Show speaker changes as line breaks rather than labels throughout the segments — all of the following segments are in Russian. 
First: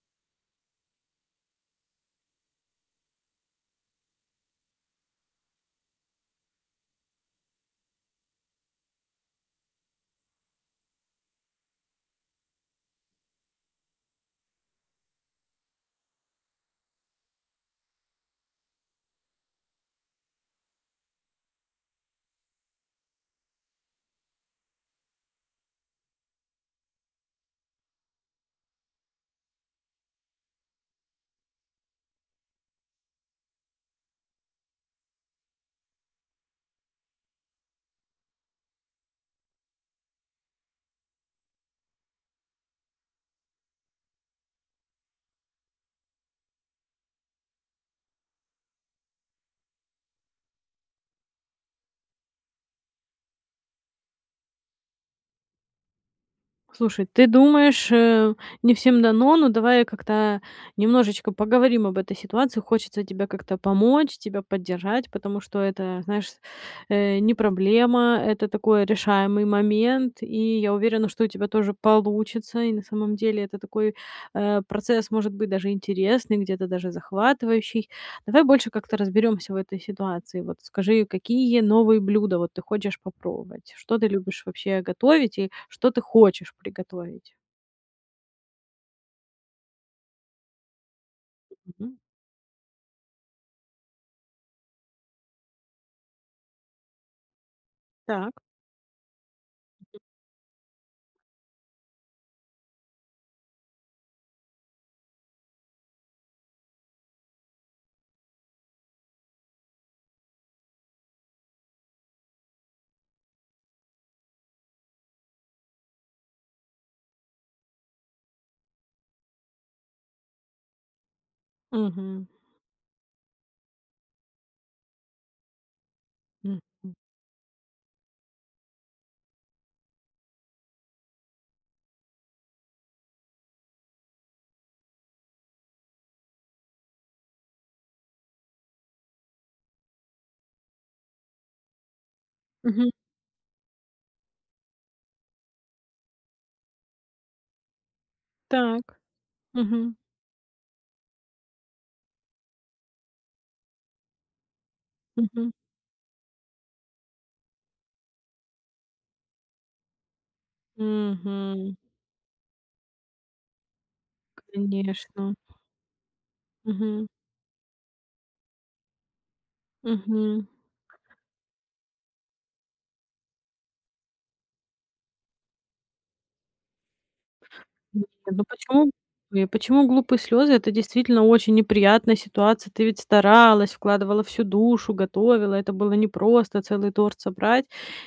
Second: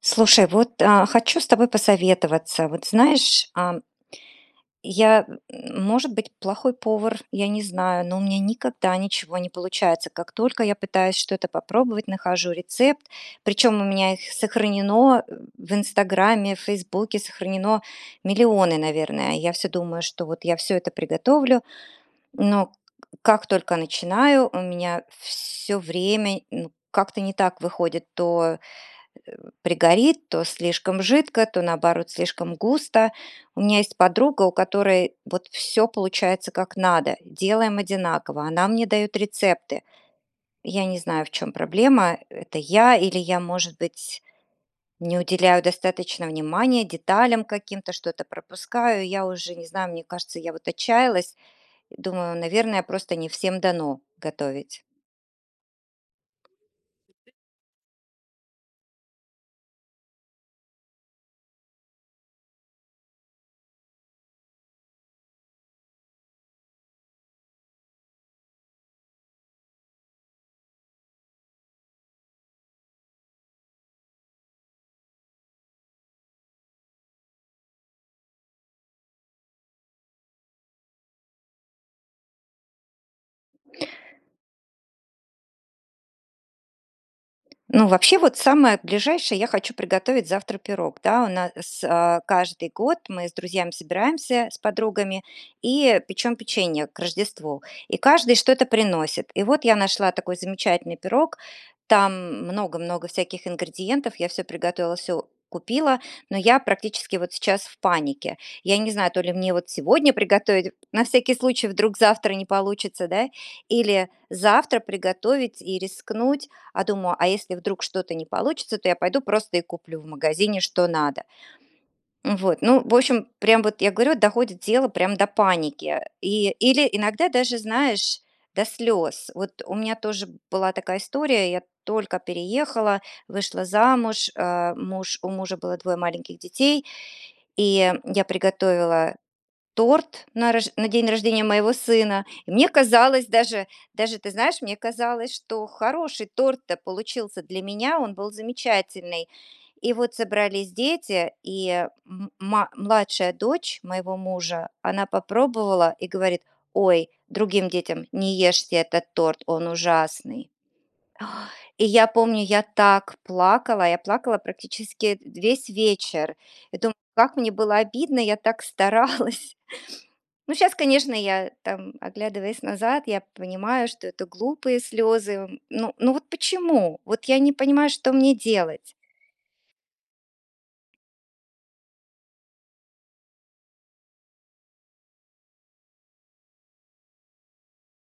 Слушай, вот, а, хочу с тобой посоветоваться. Вот знаешь, а Я, может быть, плохой повар, я не знаю, но у меня никогда ничего не получается. Как только я пытаюсь что-то попробовать, нахожу рецепт, причём у меня их сохранено в "Инстаграме", в "Фейсбуке" сохранено миллионы, наверное. Я всё думаю, что вот я всё это приготовлю, но как только начинаю, у меня всё время, ну, как-то не так выходит то пригорит, то слишком жидко, то наоборот слишком густо. У меня есть подруга, у которой вот всё получается как надо, делаем одинаково, она мне дает рецепты. Я не знаю, в чём проблема, это я или я, может быть, не уделяю достаточно внимания деталям каким-то, что-то пропускаю. Я уже не знаю, мне кажется, я вот отчаялась и думаю, наверное, просто не всем дано готовить.
Слушай, ты думаешь, э, не всем дано, но давай как-то, а, немножечко поговорим об этой ситуации. Хочется тебе как-то помочь, тебя поддержать, потому что это, знаешь, э, не проблема, это такой решаемый момент, и я уверена, что у тебя тоже получится, и на самом деле это такой, э, процесс, может быть, даже интересный, где-то даже захватывающий. Давай больше как-то разберёмся в этой ситуации. Вот скажи, какие новые блюда, вот, ты хочешь попробовать? Что ты любишь вообще готовить и что ты хочешь приготовить?
Ну, вообще, вот самое ближайшее- я хочу приготовить завтра пирог. Да, у нас,
Мгм.
э, каждый год мы с друзьями собираемся, с подругами, и печем печенье к Рождеству, и каждый
Так.
что-то приносит. И вот я нашла такой замечательный пирог, там много много всяких ингредиентов. Я всё приготовила, всё купила, но я практически вот сейчас в панике. Я не знаю, то ли мне сегодня приготовить на всякий случай, вдруг завтра не получится, да, или завтра приготовить и рискнуть. А думаю: "А если вдруг что-то не получится, то я пойду просто и куплю в магазине, что надо".
Мгм.
М, вот, ну, в общем, прям вот я говорю, доходит тело прям до паники. И, или
Мгм.
иногда даже, знаешь, до слёз. Вот у меня тоже была такая история: я только переехала, вышла замуж, а, муж у мужа было 2 маленьких детей, и я приготовила торт на рож на день рождения моего сына. И мне
Мгм.
казалось даже, даже ты знаешь, мне казалось, что хороший торт-то получился для меня, он был
Так.
замечательный. И
Мгм.
вот собрались дети, и м ма младшая дочь моего мужа, она
Мгм.
попробовала и говорит: "Ой"- другим детям, "Не ешьте этот торт, он ужасный".
Мгм.
И я помню, я так плакала, я плакала практически, э,
Конечно.
весь вечер, и думаю,
Мгм.
как мне было обидно, я так старалась.
Мгм.
Ну, щас, конечно, я, там, оглядываясь назад, я понимаю, что это глупые слёзы. Ну ну, вот почему? Вот я не понимаю, что мне
Ну почему
делать.
почему глупые слёзы? Это действительно очень неприятная ситуация. Ты ведь старалась, вкладывала всю душу, готовила. Это было непросто целый торт собрать.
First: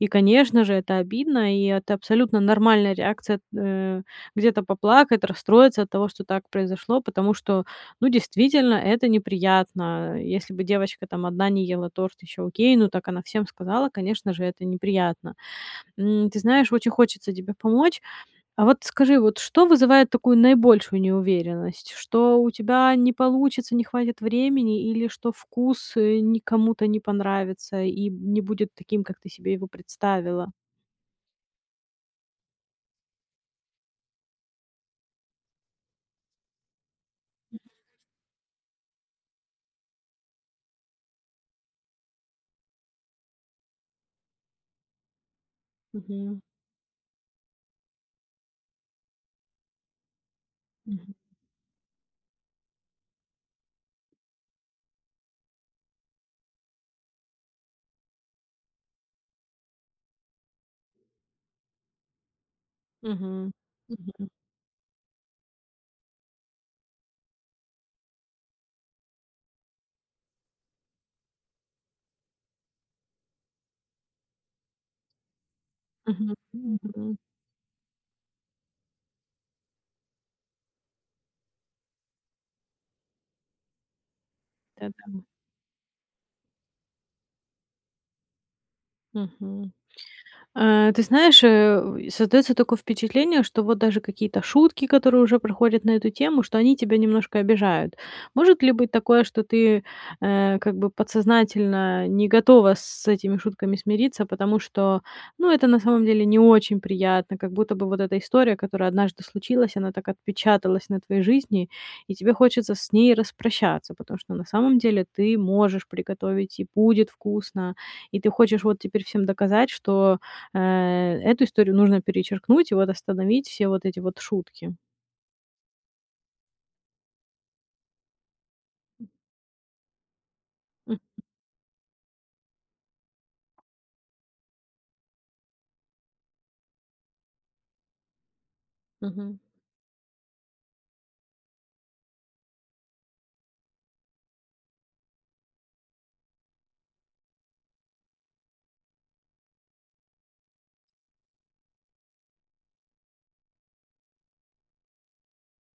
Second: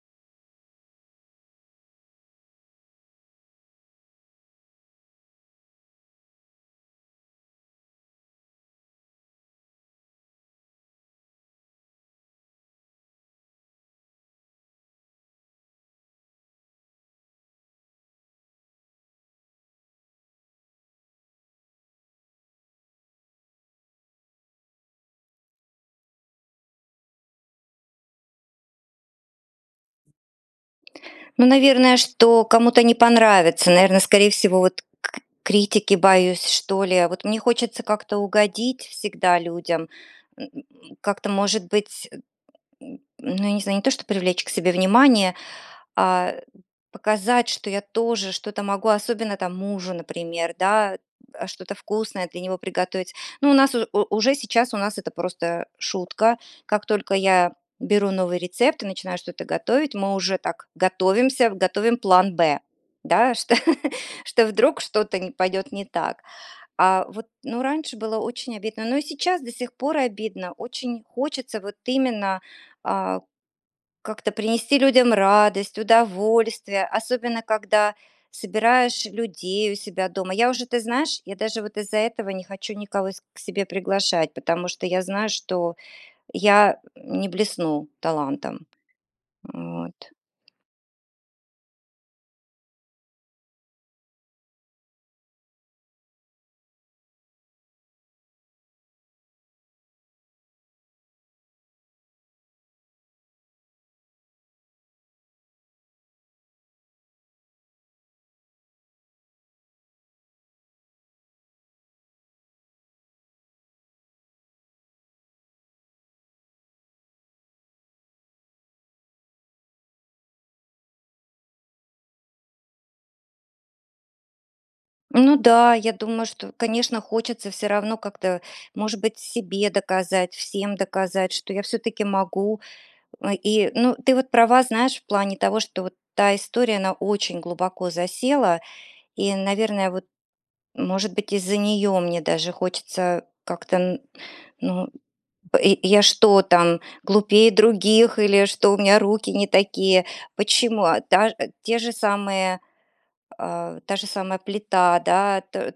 И, конечно же, это обидно, и это абсолютно нормальная реакция эт э, где-то поплакать, расстроиться от того, что так произошло, потому что, ну, действительно это неприятно. Если бы девочка там 1 не ела торт, еще окей, ну так она всем сказала, конечно же, это неприятно. М, ты знаешь, очень хочется тебе помочь. А вот скажи, вот что вызывает такую наибольшую неуверенность? Что у тебя не получится, не хватит времени или что вкус не кому-то не понравится и не будет таким, как ты себе его представила?
Ну, наверное, что кому-то не понравится, наверное, скорее всего вот к критики боюсь, что ли. Вот мне
М.
хочется как-то угодить всегда людям, м, как-то, может быть, э, ну, я не знаю, не то чтобы привлечь к себе внимание, а,
Мгм.
показать, что я тоже что-то могу, особенно там мужу, например, да,
Мгм.
а, что-то вкусное для него приготовить. Но у нас у уже сейчас у нас это просто шутка. Как только я беру новый рецепт и начинаю что-то готовить, мы уже так готовимся, готовим план Б, да,
Мгм.
что
Мгм.
что вдруг что-то не пойдет не так. А вот, ну, раньше было очень обидно, но и сейчас до сих пор обидно. Очень хочется вот именно, а, как-то принести людям радость,
Мгм.
удовольствие,
Мгм.
особенно когда собираешь людей у себя дома. Я уже, ты знаешь, я даже вот из-за этого не хочу никого с к себе приглашать, потому что
Так,
я
да.
знаю, что я не блесну талантом.
Мгм.
Вот.
Э, ты знаешь, э, создаётся такое впечатление, что вот даже какие-то шутки, которые уже проходят на эту тему, что они тебя немножко обижают. Может ли быть такое, что ты, э, э, как бы подсознательно не готова с этими шутками смириться, потому что, ну, это на самом деле не очень приятно. Как будто бы вот эта история, которая однажды случилась, она так отпечаталась на твоей жизни, и тебе хочется с ней распрощаться, потому что на самом деле ты можешь приготовить и будет вкусно, и ты хочешь вот теперь всем доказать, что, э, эту историю нужно перечеркнуть и вот остановить все вот эти вот шутки.
Ну да, я думаю, что, конечно, хочется всё равно как-то, может быть, себе доказать, всем
Мгм.
доказать, что я всё-таки могу. Э, и, ну, ты вот права, знаешь, в плане того, что вот та история, она очень глубоко засела и,
Мгм.
наверное, вот, может быть, из-за нее мне даже хочется как-то н ну, б я что там, глупее других или что у меня руки не такие? Почему? А таж те же самые, а, та же самая плита, да то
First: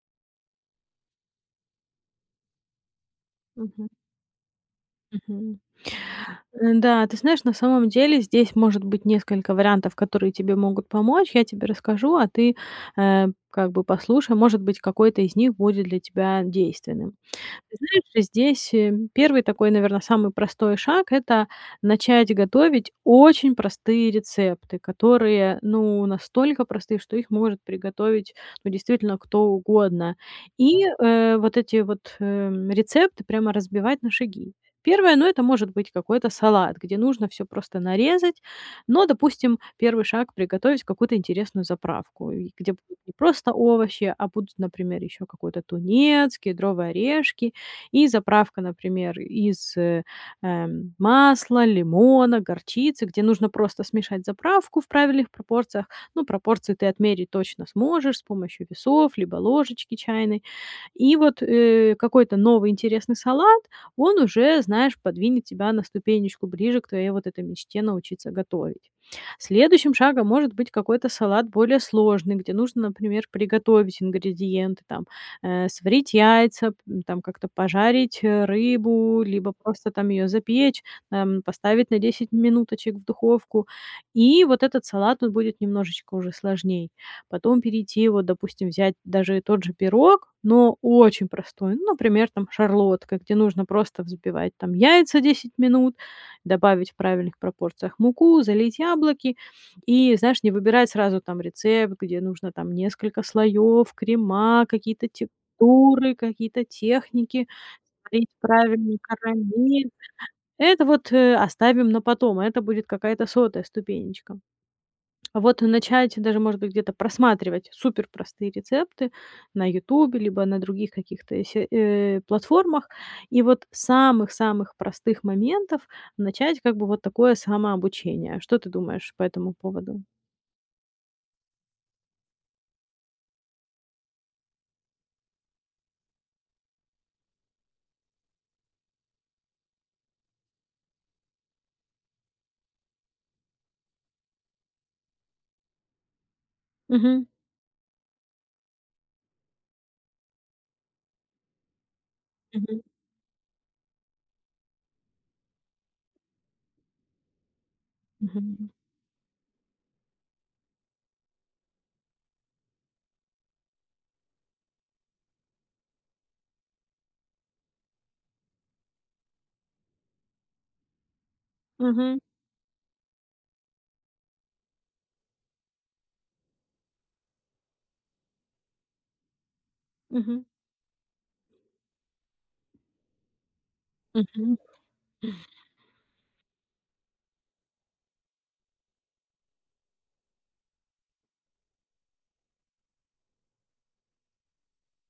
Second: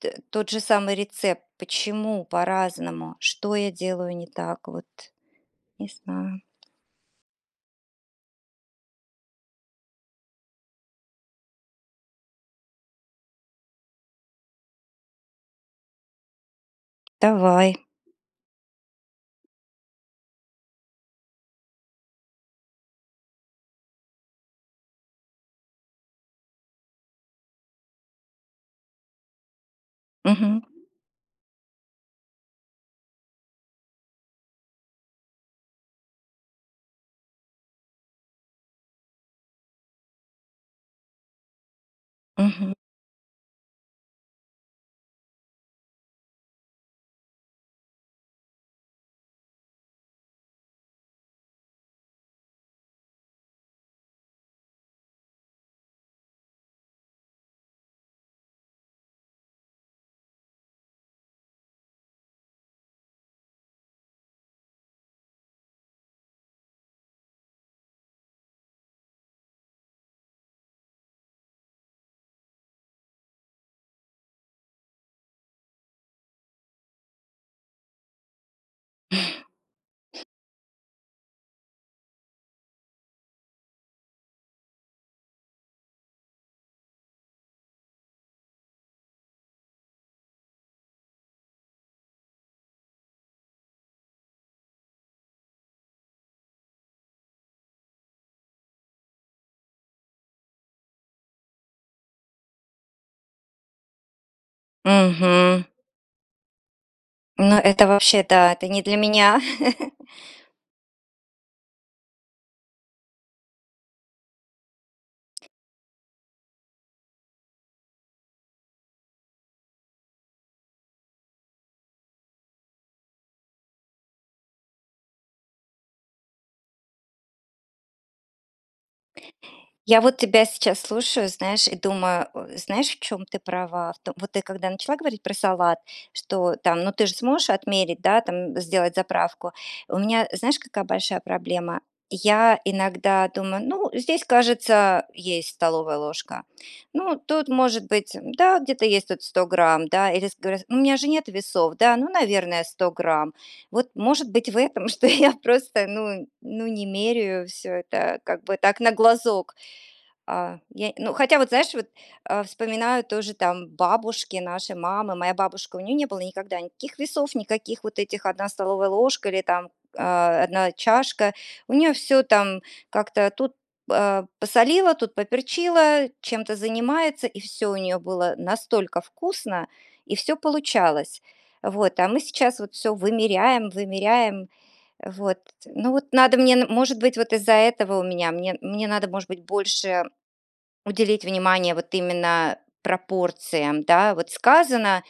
т тот же самый рецепт. Почему по-разному? Что я
Мгм.
делаю не так вот?
Мгм.
Не знаю.
Н-да, ты знаешь, на самом деле здесь может быть несколько вариантов, которые тебе могут помочь. Я тебе расскажу, а ты, э, как бы послушай. Может быть, какой-то из них будет для тебя действенным.
Давай.
Знаешь, здесь, э, 1 такой, наверно, самый простой шаг- это начать готовить очень простые рецепты, которые, ну, настолько простые, что их может приготовить, ну, действительно кто угодно.
Мгм.
И, э, вот эти вот, э, рецепты прямо разбивать на шаги. Первое, ну, это может быть какой-то салат, где нужно всё просто нарезать. Но, допустим, 1 шаг- приготовить какую-то интересную заправку, э, где
Мгм.
не просто овощи, а будут, например, еще какой-то тунец, кедровые орешки и заправка, например, из, э, э, масла, лимона, горчицы, где нужно просто смешать заправку в правильных пропорциях. Ну, пропорции ты отмерить точно сможешь с помощью весов либо ложечки чайной. И вот, э, какой-то новый интересный салат, он уже, знаешь, подвинет тебя на ступенечку ближе к твоей вот этой мечте научиться готовить. Следующим шагом может быть какой-то салат более сложный, где нужно, например, приготовить ингредиенты, там, э, сварить яйца, п там как-то пожарить рыбу, либо просто там её запечь, там, поставить на 10 минуточек в духовку. И вот этот салат тут будет немножечко уже сложней. Потом перейти, вот, допустим, взять даже тот же пирог, но очень простой, ну, например, там, Шарлотка, где нужно просто взбивать там яйца 10 минут, добавить в правильных пропорциях муку, залить яблоки. И, знаешь, не выбирать сразу там рецепт, где нужно там несколько слоёв, крема, какие-то
Мгм.
текстуры, какие-то техники,
Ну, это вообще
слить
да, это не для
правильные
меня.
карамель. Это вот, э, оставим на потом, и это будет какая-то 100 ступенечка. Вот начать даже, может быть, где-то просматривать суперпростые рецепты на "Ютубе", либо на других каких-то се э, платформах. И вот с самых самых простых моментов начать как бы вот такое самообучение. Что ты думаешь по этому поводу?
Я вот тебя сейчас слушаю, знаешь, и думаю, э, знаешь, в чём ты права. В том вот, ты когда начала говорить про салат, что там: "Ну, ты же сможешь отмерить, да, там сделать заправку". У меня, знаешь, какая большая проблема? Я иногда думаю: "Ну, здесь, кажется, а, есть столовая ложка. Ну,
Мгм.
тут, может быть, э, да, где-то есть тут 100 грамм, да, или ск горя у меня же нет весов, да, ну, наверное,
Мгм.
100 грамм". Вот, может быть, в этом, что я просто, ну ну не меряю всё это, как бы
Мгм.
так, на глазок. А, я, ну, хотя вот знаешь, а, вспоминаю тоже там бабушки нашей мамы, моя бабушка, у неё не было никогда никаких весов, никаких вот этих "1 столовая ложка" или там, э, "1 чашка", у неё
Мгм.
всё там как-то тут, э, посолила, тут поперчила, чем-то занимается, и всё у неё было настолько вкусно, и всё
Мгм.
получалось. Вот, а мы сейчас вот всё вымеряем, вымеряем.
Мгм.
Вот, ну вот надо мне, н может быть, вот из-за этого у меня мне мне надо, может быть, больше уделить внимание вот именно пропорциям, да, вот сказано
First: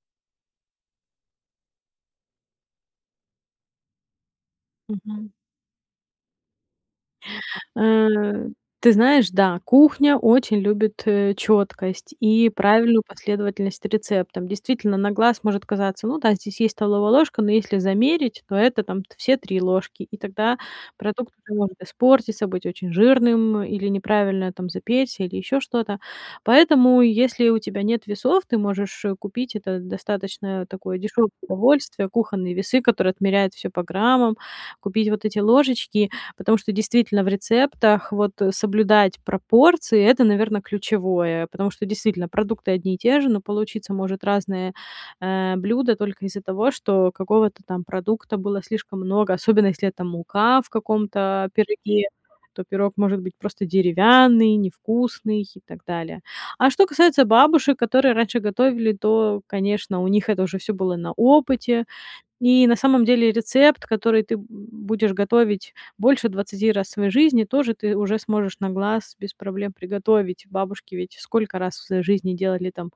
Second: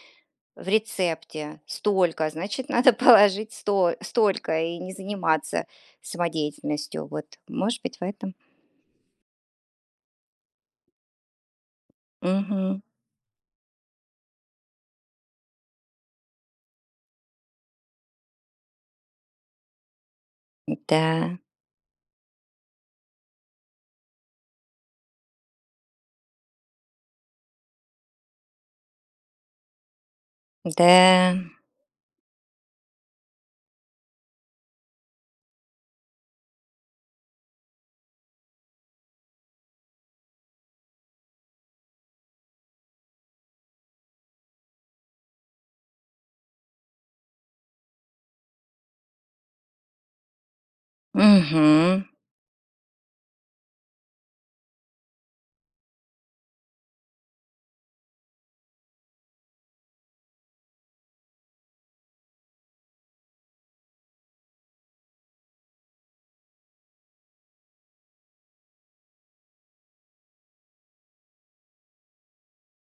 в рецепте столько, значит, надо положить сто столько и не
Мгм.
заниматься самодеятельностью, вот, может быть, в этом.
Э, ты знаешь, да, кухня очень любит, э, чёткость и
Мгм.
правильную последовательность рецептам. Действительно, на глаз может казаться: "Ну да, здесь есть столовая ложка", но если замерить, то это там все 3 ложки, и тогда продукт
М-да.
может испортиться, быть очень жирным или неправильно, там, запечься, или ещё что-то. Поэтому, если у тебя нет весов, ты можешь, э, купить- это достаточно такое дешёвое
Да.
удовольствие- кухонные весы, которые отмеряют всё по граммам, купить вот эти ложечки. Потому что действительно в рецептах вот, э, соблюдать пропорции- это, наверно, ключевое, потому что действительно продукты одни и те же, но получиться может разные, э, блюда только из-за того, что какого-то там продукта было слишком много, особенно если это мука в каком-то, э,
Мгм.
пироге, то пирог может быть просто деревянный, невкусный и так далее. А что касается бабушек, которые раньше готовили, то, конечно, у них это уже всё было на опыте. И на самом деле рецепт, который ты б будешь готовить больше 20 раз в своей жизни, тоже ты уже сможешь на глаз без проблем приготовить. Бабушки ведь сколько раз в своей жизни делали там,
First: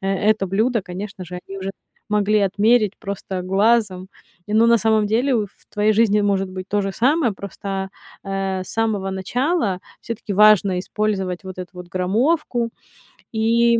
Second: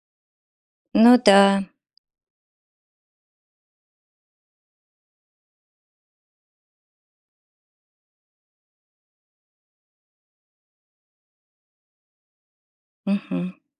э, это блюдо,
Ну
конечно же, они
да.
уже могли отмерить просто глазом. Не, ну, на самом деле в твоей жизни может быть то же самое, просто, а, э, с самого начала всё-таки важно использовать вот эту вот граммовку
Мгм.
и,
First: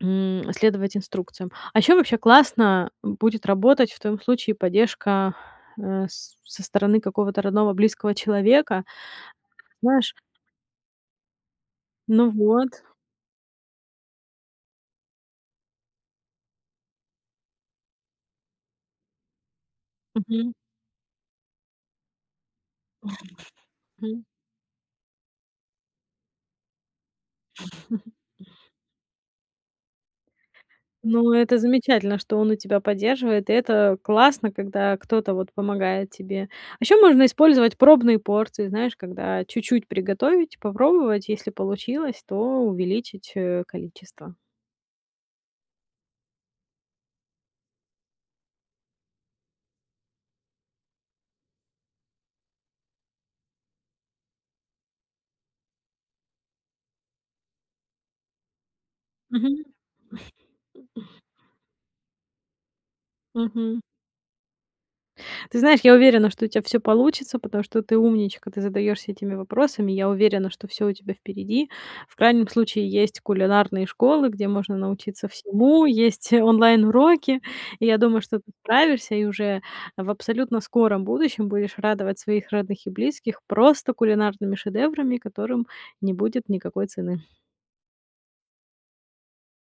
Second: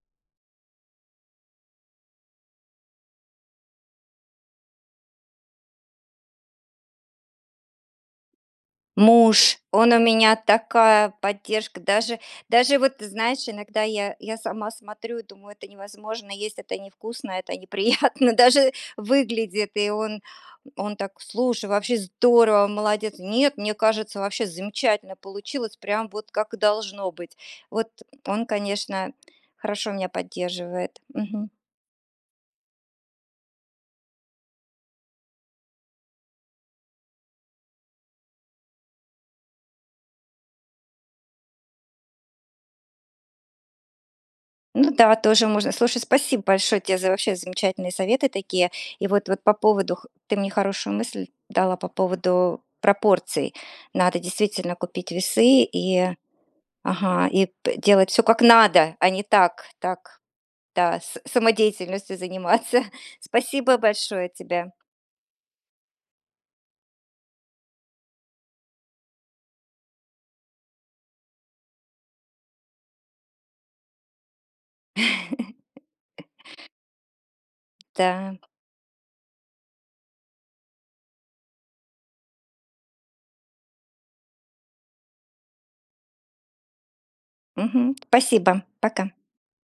м, следовать инструкциям. А еще вообще классно будет работать в твоём случае поддержка, э, с со стороны какого-то родного близкого человека,
Муж, он у
знаешь
меня такая поддержка, даже
Ну,
даже
вот.
вот знаешь, иногда я я сама смотрю и думаю: "Это невозможно есть. Это невкусно, это неприятно даже выглядит". И он
Мгм.
он так: "Слушай, вообще здорово, молодец. Нет, мне кажется,
Мгм.
вообще замечательно получилось, прям вот как и должно быть". Вот он, конечно, хорошо меня поддерживает.
Ну,
Мгм.
это замечательно, что он у тебя поддерживает, и это классно, когда кто-то, вот, помогает тебе. А еще можно использовать пробные порции, знаешь, когда чуть-чуть приготовить, попробовать, если получилось, то увеличить, э, количество.
Ну да, тоже можно. Слушай, спасибо большое тебе за вообще замечательные советы такие. И вот вот по поводу х ты мне хорошую мысль дала по поводу пропорций. Надо действительно купить весы и, ага, и п делать всё как надо, а не
Мгм.
так так, да, са самодеятельностью заниматься. Спасибо
Мгм.
большое тебе.
Ты знаешь, я уверена, что у тебя всё получится, потому что ты умничка. Ты задаешься этими вопросами, я уверена, что всё у тебя впереди, в крайнем случае есть кулинарные школы, где можно научиться всему. Есть онлайн-уроки, и я думаю, что
Да.
ты справишься и уже в абсолютно скором будущем будешь радовать своих родных и близких просто кулинарными шедеврами, которым не будет никакой цены.
Мгм, спасибо, пока.